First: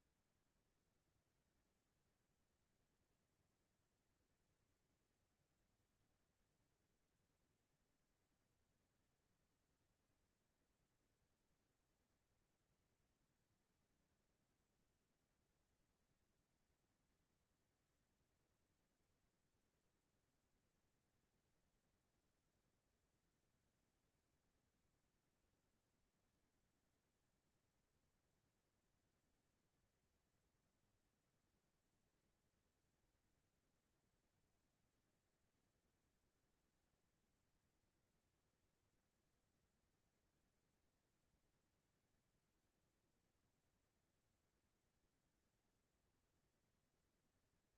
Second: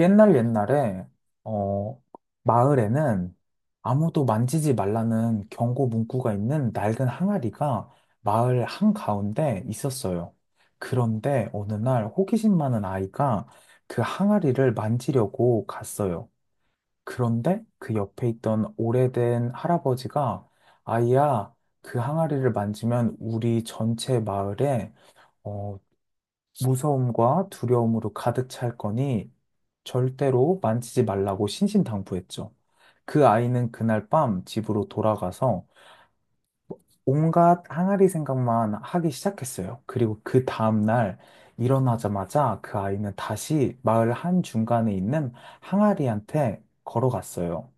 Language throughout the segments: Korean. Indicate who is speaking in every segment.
Speaker 1: 옛날 옛날에 어 마을에는 아무도 만지지 말라는 경고 문구가 있는 낡은 항아리가 마을 한가운데 있었어요. 그런데 어느 날 호기심 많은 아이가 그 항아리를 만지려고 갔어요. 그런데 그 옆에 있던 오래된 할아버지가 아이야, 그 항아리를 만지면 우리 전체 마을에 어, 무서움과 두려움으로 가득 찰 거니 절대로 만지지 말라고 신신당부했죠. 그 아이는 그날 밤 집으로 돌아가서 온갖 항아리 생각만 하기 시작했어요. 그리고 그 다음날 일어나자마자 그 아이는 다시 마을 한중간에 있는 항아리한테 걸어갔어요.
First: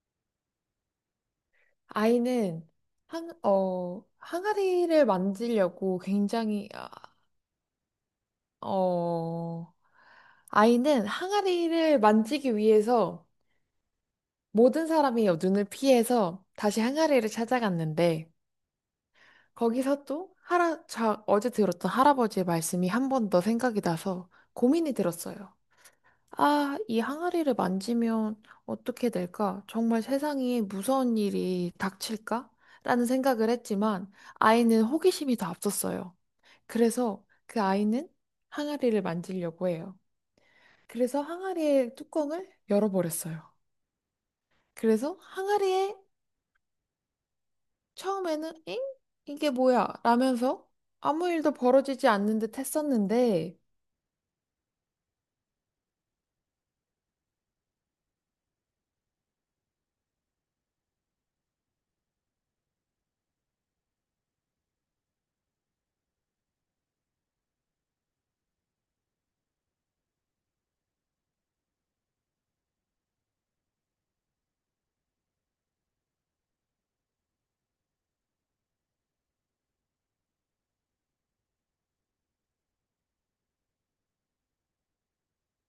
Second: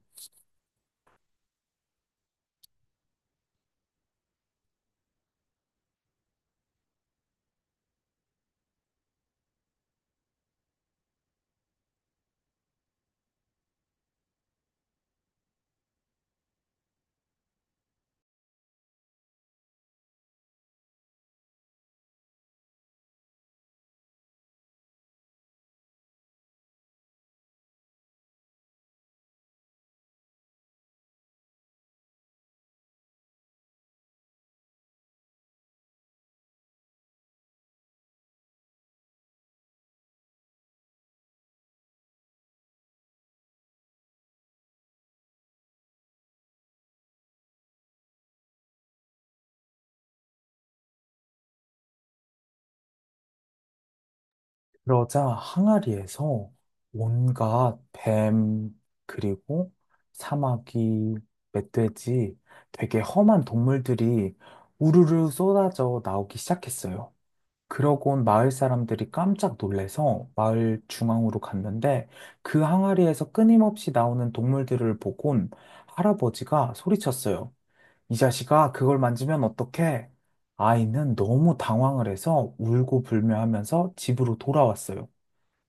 Speaker 2: 아이는 항아리를 만지려고 어, 아이는 항아리를 만지기 위해서 모든 사람이 눈을 피해서 다시 항아리를 찾아갔는데, 거기서 또 어제 들었던 할아버지의 말씀이 한 번 더 생각이 나서 고민이 들었어요. 아, 이 항아리를 만지면 어떻게 될까? 정말 세상에 무서운 일이 닥칠까? 라는 생각을 했지만 아이는 호기심이 더 앞섰어요. 그래서 그 아이는 항아리를 만지려고 해요. 그래서 항아리의 뚜껑을 열어버렸어요. 그래서 항아리에 처음에는 엥? 이게 뭐야? 라면서 아무 일도 벌어지지 않는 듯 했었는데
Speaker 1: 그러자 항아리에서 온갖 뱀, 그리고 사마귀, 멧돼지, 되게 험한 동물들이 우르르 쏟아져 나오기 시작했어요. 그러고 온 마을 사람들이 깜짝 놀래서 마을 중앙으로 갔는데 그 항아리에서 끊임없이 나오는 동물들을 보곤 할아버지가 소리쳤어요. 이 자식아, 그걸 만지면 어떡해? 아이는 너무 당황을 해서 울고 불며 하면서 집으로 돌아왔어요.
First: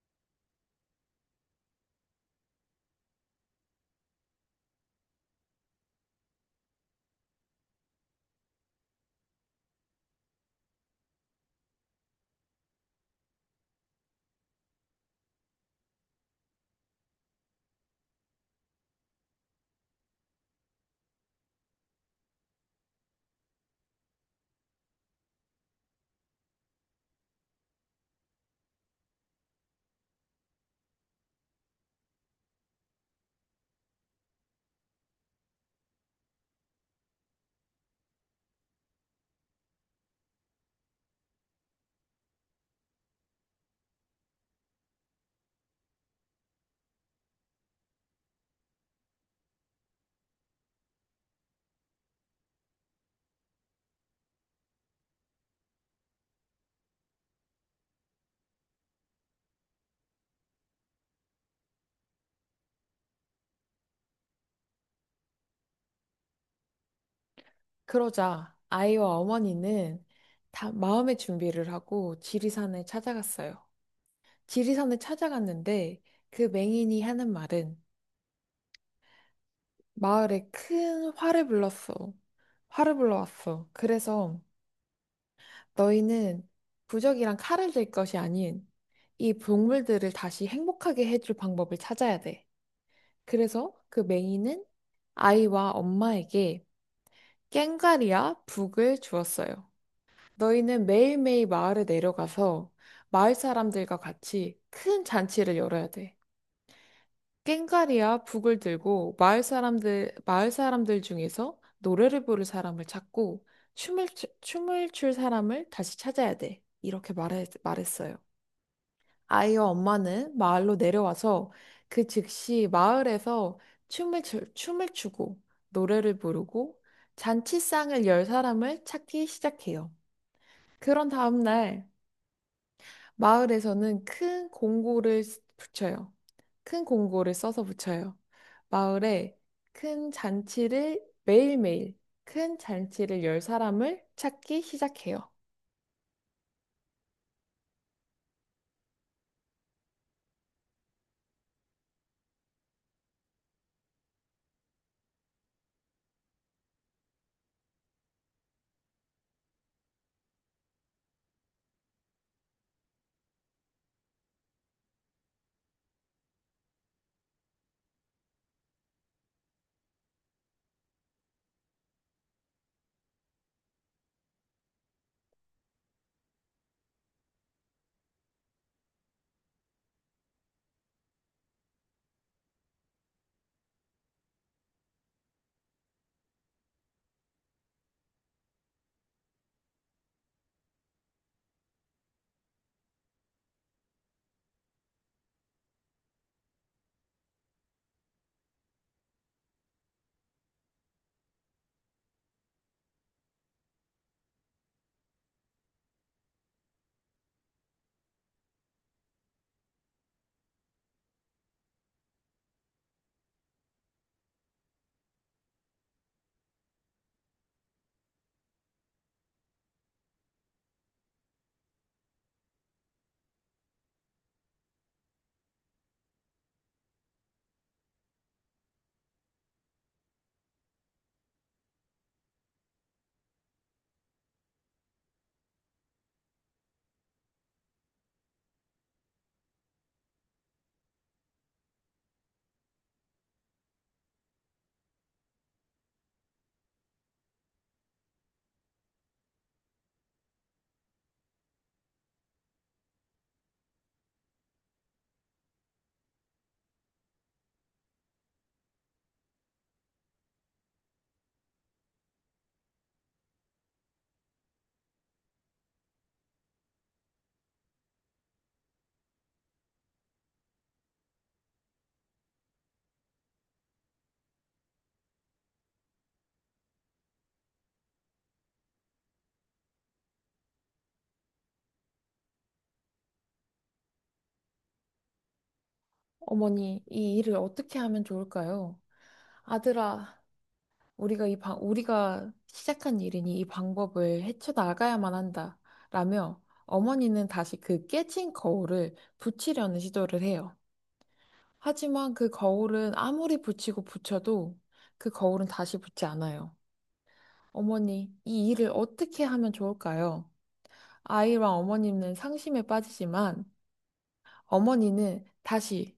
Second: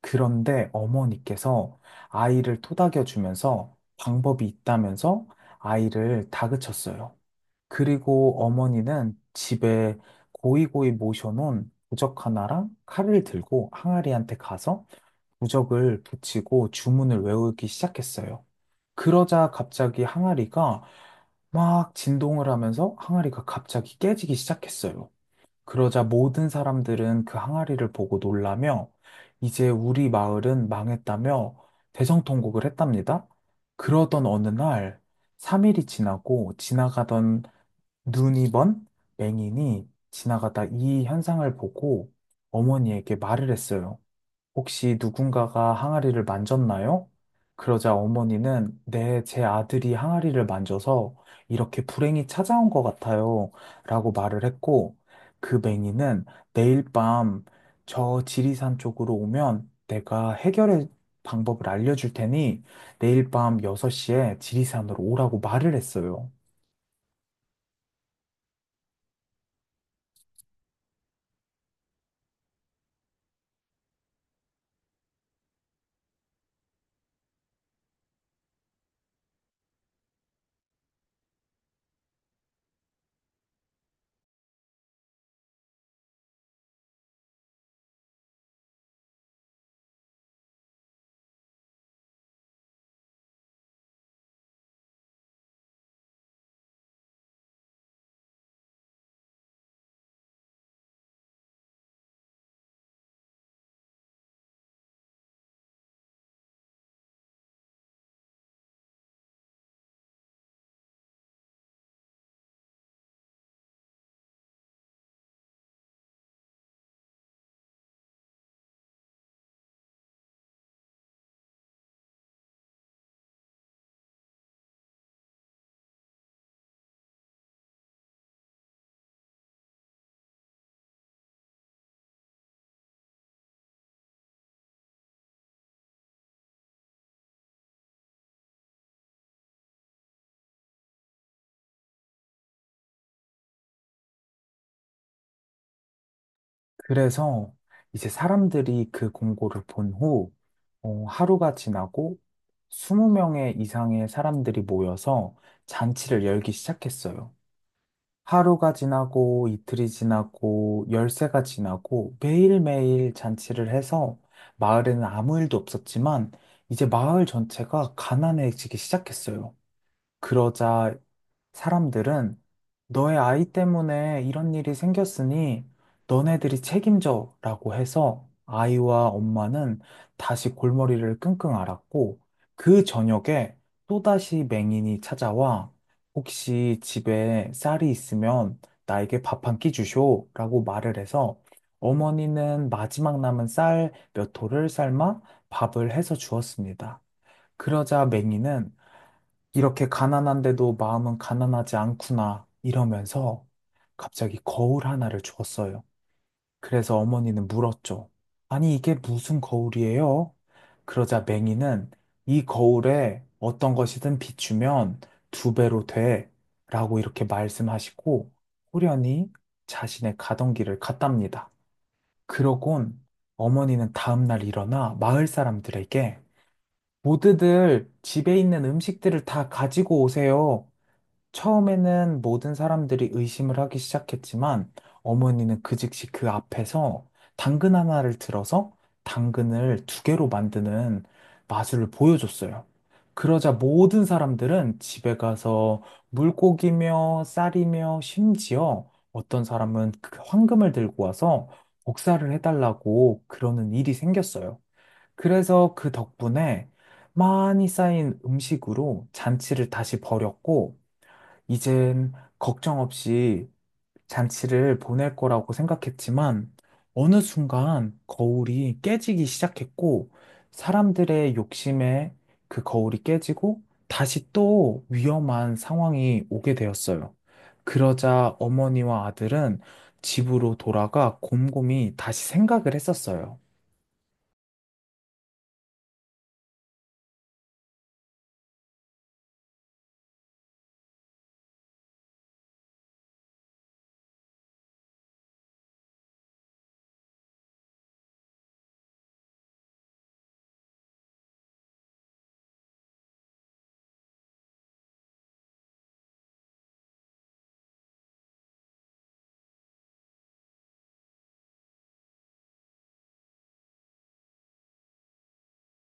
Speaker 1: 그런데 어머니께서 아이를 토닥여 주면서 방법이 있다면서 아이를 다그쳤어요. 그리고 어머니는 집에 고이고이 모셔놓은 부적 하나랑 칼을 들고 항아리한테 가서 부적을 붙이고 주문을 외우기 시작했어요. 그러자 갑자기 항아리가 막 진동을 하면서 항아리가 갑자기 깨지기 시작했어요. 그러자 모든 사람들은 그 항아리를 보고 놀라며 이제 우리 마을은 망했다며 대성통곡을 했답니다. 그러던 어느 날 3일이 지나고 지나가던 눈이 먼 맹인이 지나가다 이 현상을 보고 어머니에게 말을 했어요. 혹시 누군가가 항아리를 만졌나요? 그러자 어머니는 네, 제 아들이 항아리를 만져서 이렇게 불행이 찾아온 것 같아요. 라고 말을 했고, 그 맹인은 내일 밤 저 지리산 쪽으로 오면 내가 해결의 방법을 알려줄 테니 내일 밤 6시에 지리산으로 오라고 말을 했어요.
Speaker 2: 그러자 아이와 어머니는 다 마음의 준비를 하고 지리산을 찾아갔어요. 지리산을 찾아갔는데 그 맹인이 하는 말은 마을에 큰 화를 불렀어. 화를 불러왔어. 그래서 너희는 부적이랑 칼을 들 것이 아닌 이 동물들을 다시 행복하게 해줄 방법을 찾아야 돼. 그래서 그 맹인은 아이와 엄마에게 꽹과리와 북을 주었어요. 너희는 매일매일 마을에 내려가서 마을 사람들과 같이 큰 잔치를 열어야 돼. 꽹과리와 북을 들고 마을 사람들 중에서 노래를 부를 사람을 찾고 춤을, 춤을 출 사람을 다시 찾아야 돼. 이렇게 말했어요. 아이와 엄마는 마을로 내려와서 그 즉시 마을에서 춤을, 춤을 추고 노래를 부르고 잔치상을 열 사람을 찾기 시작해요. 그런 다음날 마을에서는 큰 공고를 붙여요. 큰 공고를 써서 붙여요. 마을에 큰 잔치를 매일매일 큰 잔치를 열 사람을 찾기 시작해요.
Speaker 1: 그래서 이제 사람들이 그 공고를 본 후, 하루가 지나고 20명의 이상의 사람들이 모여서 잔치를 열기 시작했어요. 하루가 지나고 이틀이 지나고 열세가 지나고 매일매일 잔치를 해서 마을에는 아무 일도 없었지만 이제 마을 전체가 가난해지기 시작했어요. 그러자 사람들은 너의 아이 때문에 이런 일이 생겼으니 너네들이 책임져 라고 해서 아이와 엄마는 다시 골머리를 끙끙 앓았고 그 저녁에 또다시 맹인이 찾아와 혹시 집에 쌀이 있으면 나에게 밥 한 끼 주쇼 라고 말을 해서 어머니는 마지막 남은 쌀 몇 토를 삶아 밥을 해서 주었습니다. 그러자 맹인은 이렇게 가난한데도 마음은 가난하지 않구나 이러면서 갑자기 거울 하나를 주었어요. 그래서 어머니는 물었죠. 아니, 이게 무슨 거울이에요? 그러자 맹이는 이 거울에 어떤 것이든 비추면 두 배로 돼 라고 이렇게 말씀하시고 호련히 자신의 가던 길을 갔답니다. 그러곤 어머니는 다음날 일어나 마을 사람들에게 모두들 집에 있는 음식들을 다 가지고 오세요. 처음에는 모든 사람들이 의심을 하기 시작했지만 어머니는 그 즉시 그 앞에서 당근 하나를 들어서 당근을 두 개로 만드는 마술을 보여줬어요. 그러자 모든 사람들은 집에 가서 물고기며 쌀이며 심지어 어떤 사람은 그 황금을 들고 와서 복사를 해달라고 그러는 일이 생겼어요. 그래서 그 덕분에 많이 쌓인 음식으로 잔치를 다시 벌였고 이젠 걱정 없이 잔치를 보낼 거라고 생각했지만 어느 순간 거울이 깨지기 시작했고 사람들의 욕심에 그 거울이 깨지고 다시 또 위험한 상황이 오게 되었어요. 그러자 어머니와 아들은 집으로 돌아가 곰곰이 다시 생각을 했었어요.
Speaker 2: 어머니, 이 일을 어떻게 하면 좋을까요? 아들아, 우리가 우리가 시작한 일이니 이 방법을 헤쳐나가야만 한다. 라며 어머니는 다시 그 깨진 거울을 붙이려는 시도를 해요. 하지만 그 거울은 아무리 붙이고 붙여도 그 거울은 다시 붙지 않아요. 어머니, 이 일을 어떻게 하면 좋을까요? 아이와 어머니는 상심에 빠지지만 어머니는 다시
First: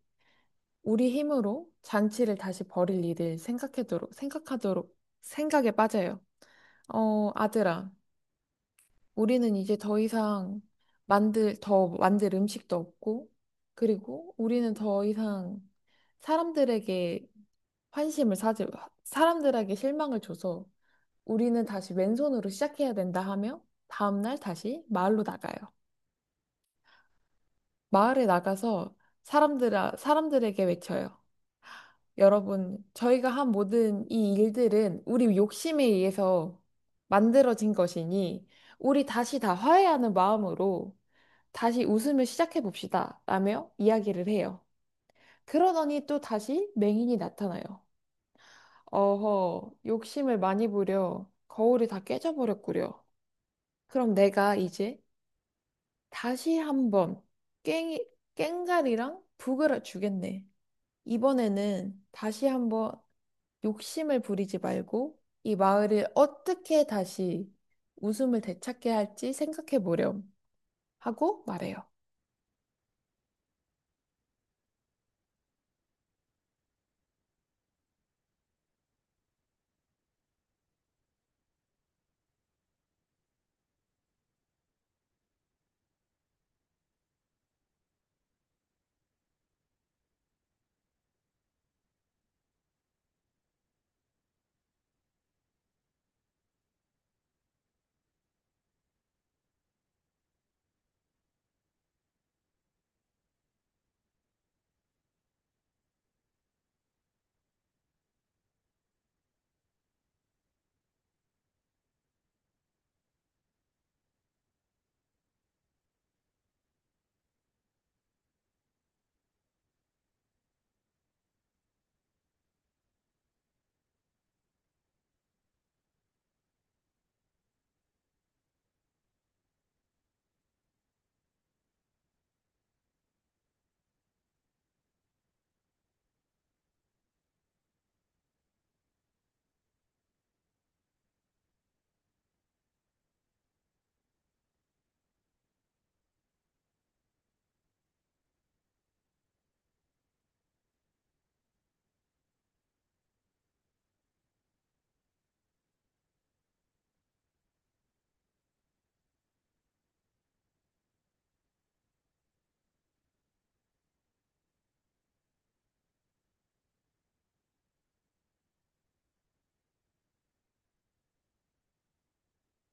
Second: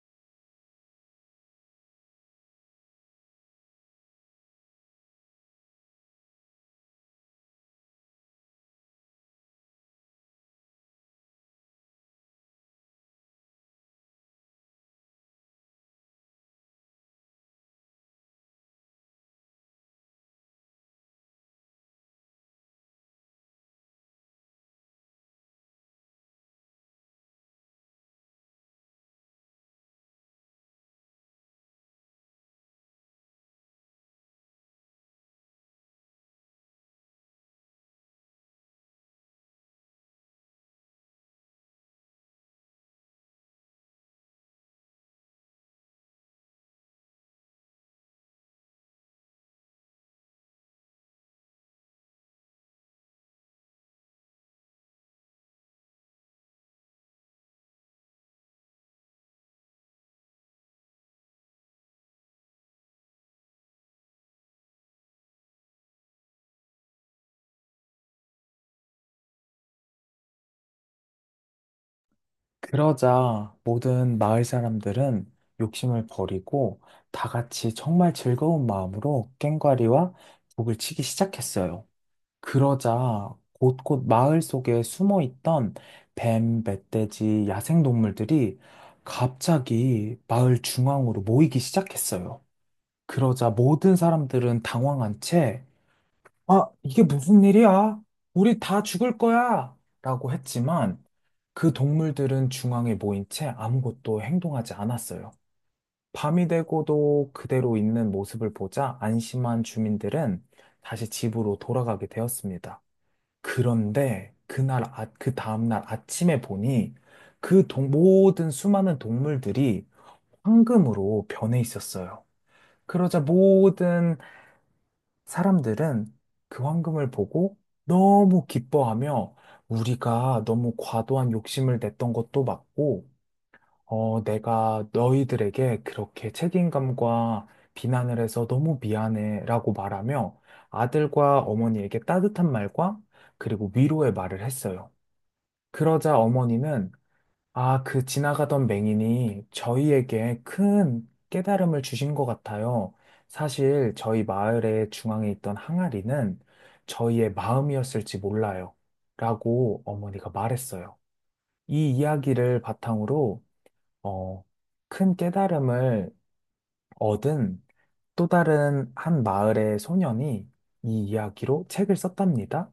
Speaker 2: 우리 힘으로 잔치를 다시 벌일 일을 생각하도록, 생각에 빠져요. 아들아. 우리는 이제 더 이상 더 만들 음식도 없고, 그리고 우리는 더 이상 사람들에게 환심을 사지, 사람들에게 실망을 줘서 우리는 다시 왼손으로 시작해야 된다 하며 다음날 다시 마을로 나가요. 마을에 나가서 사람들, 사람들에게 외쳐요. 여러분, 저희가 한 모든 이 일들은 우리 욕심에 의해서 만들어진 것이니 우리 다시 다 화해하는 마음으로 다시 웃음을 시작해 봅시다. 라며 이야기를 해요. 그러더니 또 다시 맹인이 나타나요. 어허, 욕심을 많이 부려. 거울이 다 깨져버렸구려. 그럼 내가 이제 다시 한번 깽이, 깽가리랑 북을 주겠네. 이번에는 다시 한번 욕심을 부리지 말고 이 마을을 어떻게 다시 웃음을 되찾게 할지 생각해 보렴. 하고 말해요.
Speaker 1: 그러자 모든 마을 사람들은 욕심을 버리고 다 같이 정말 즐거운 마음으로 꽹과리와 북을 치기 시작했어요. 그러자 곳곳 마을 속에 숨어 있던 뱀, 멧돼지, 야생동물들이 갑자기 마을 중앙으로 모이기 시작했어요. 그러자 모든 사람들은 당황한 채, 아, 이게 무슨 일이야? 우리 다 죽을 거야! 라고 했지만, 그 동물들은 중앙에 모인 채 아무것도 행동하지 않았어요. 밤이 되고도 그대로 있는 모습을 보자 안심한 주민들은 다시 집으로 돌아가게 되었습니다. 그런데 그날, 아, 그 다음날 아침에 보니 모든 수많은 동물들이 황금으로 변해 있었어요. 그러자 모든 사람들은 그 황금을 보고 너무 기뻐하며 우리가 너무 과도한 욕심을 냈던 것도 맞고 내가 너희들에게 그렇게 책임감과 비난을 해서 너무 미안해라고 말하며 아들과 어머니에게 따뜻한 말과 그리고 위로의 말을 했어요. 그러자 어머니는 아, 그 지나가던 맹인이 저희에게 큰 깨달음을 주신 것 같아요. 사실 저희 마을의 중앙에 있던 항아리는 저희의 마음이었을지 몰라요. 라고 어머니가 말했어요. 이 이야기를 바탕으로 어, 큰 깨달음을 얻은 또 다른 한 마을의 소년이 이 이야기로 책을 썼답니다.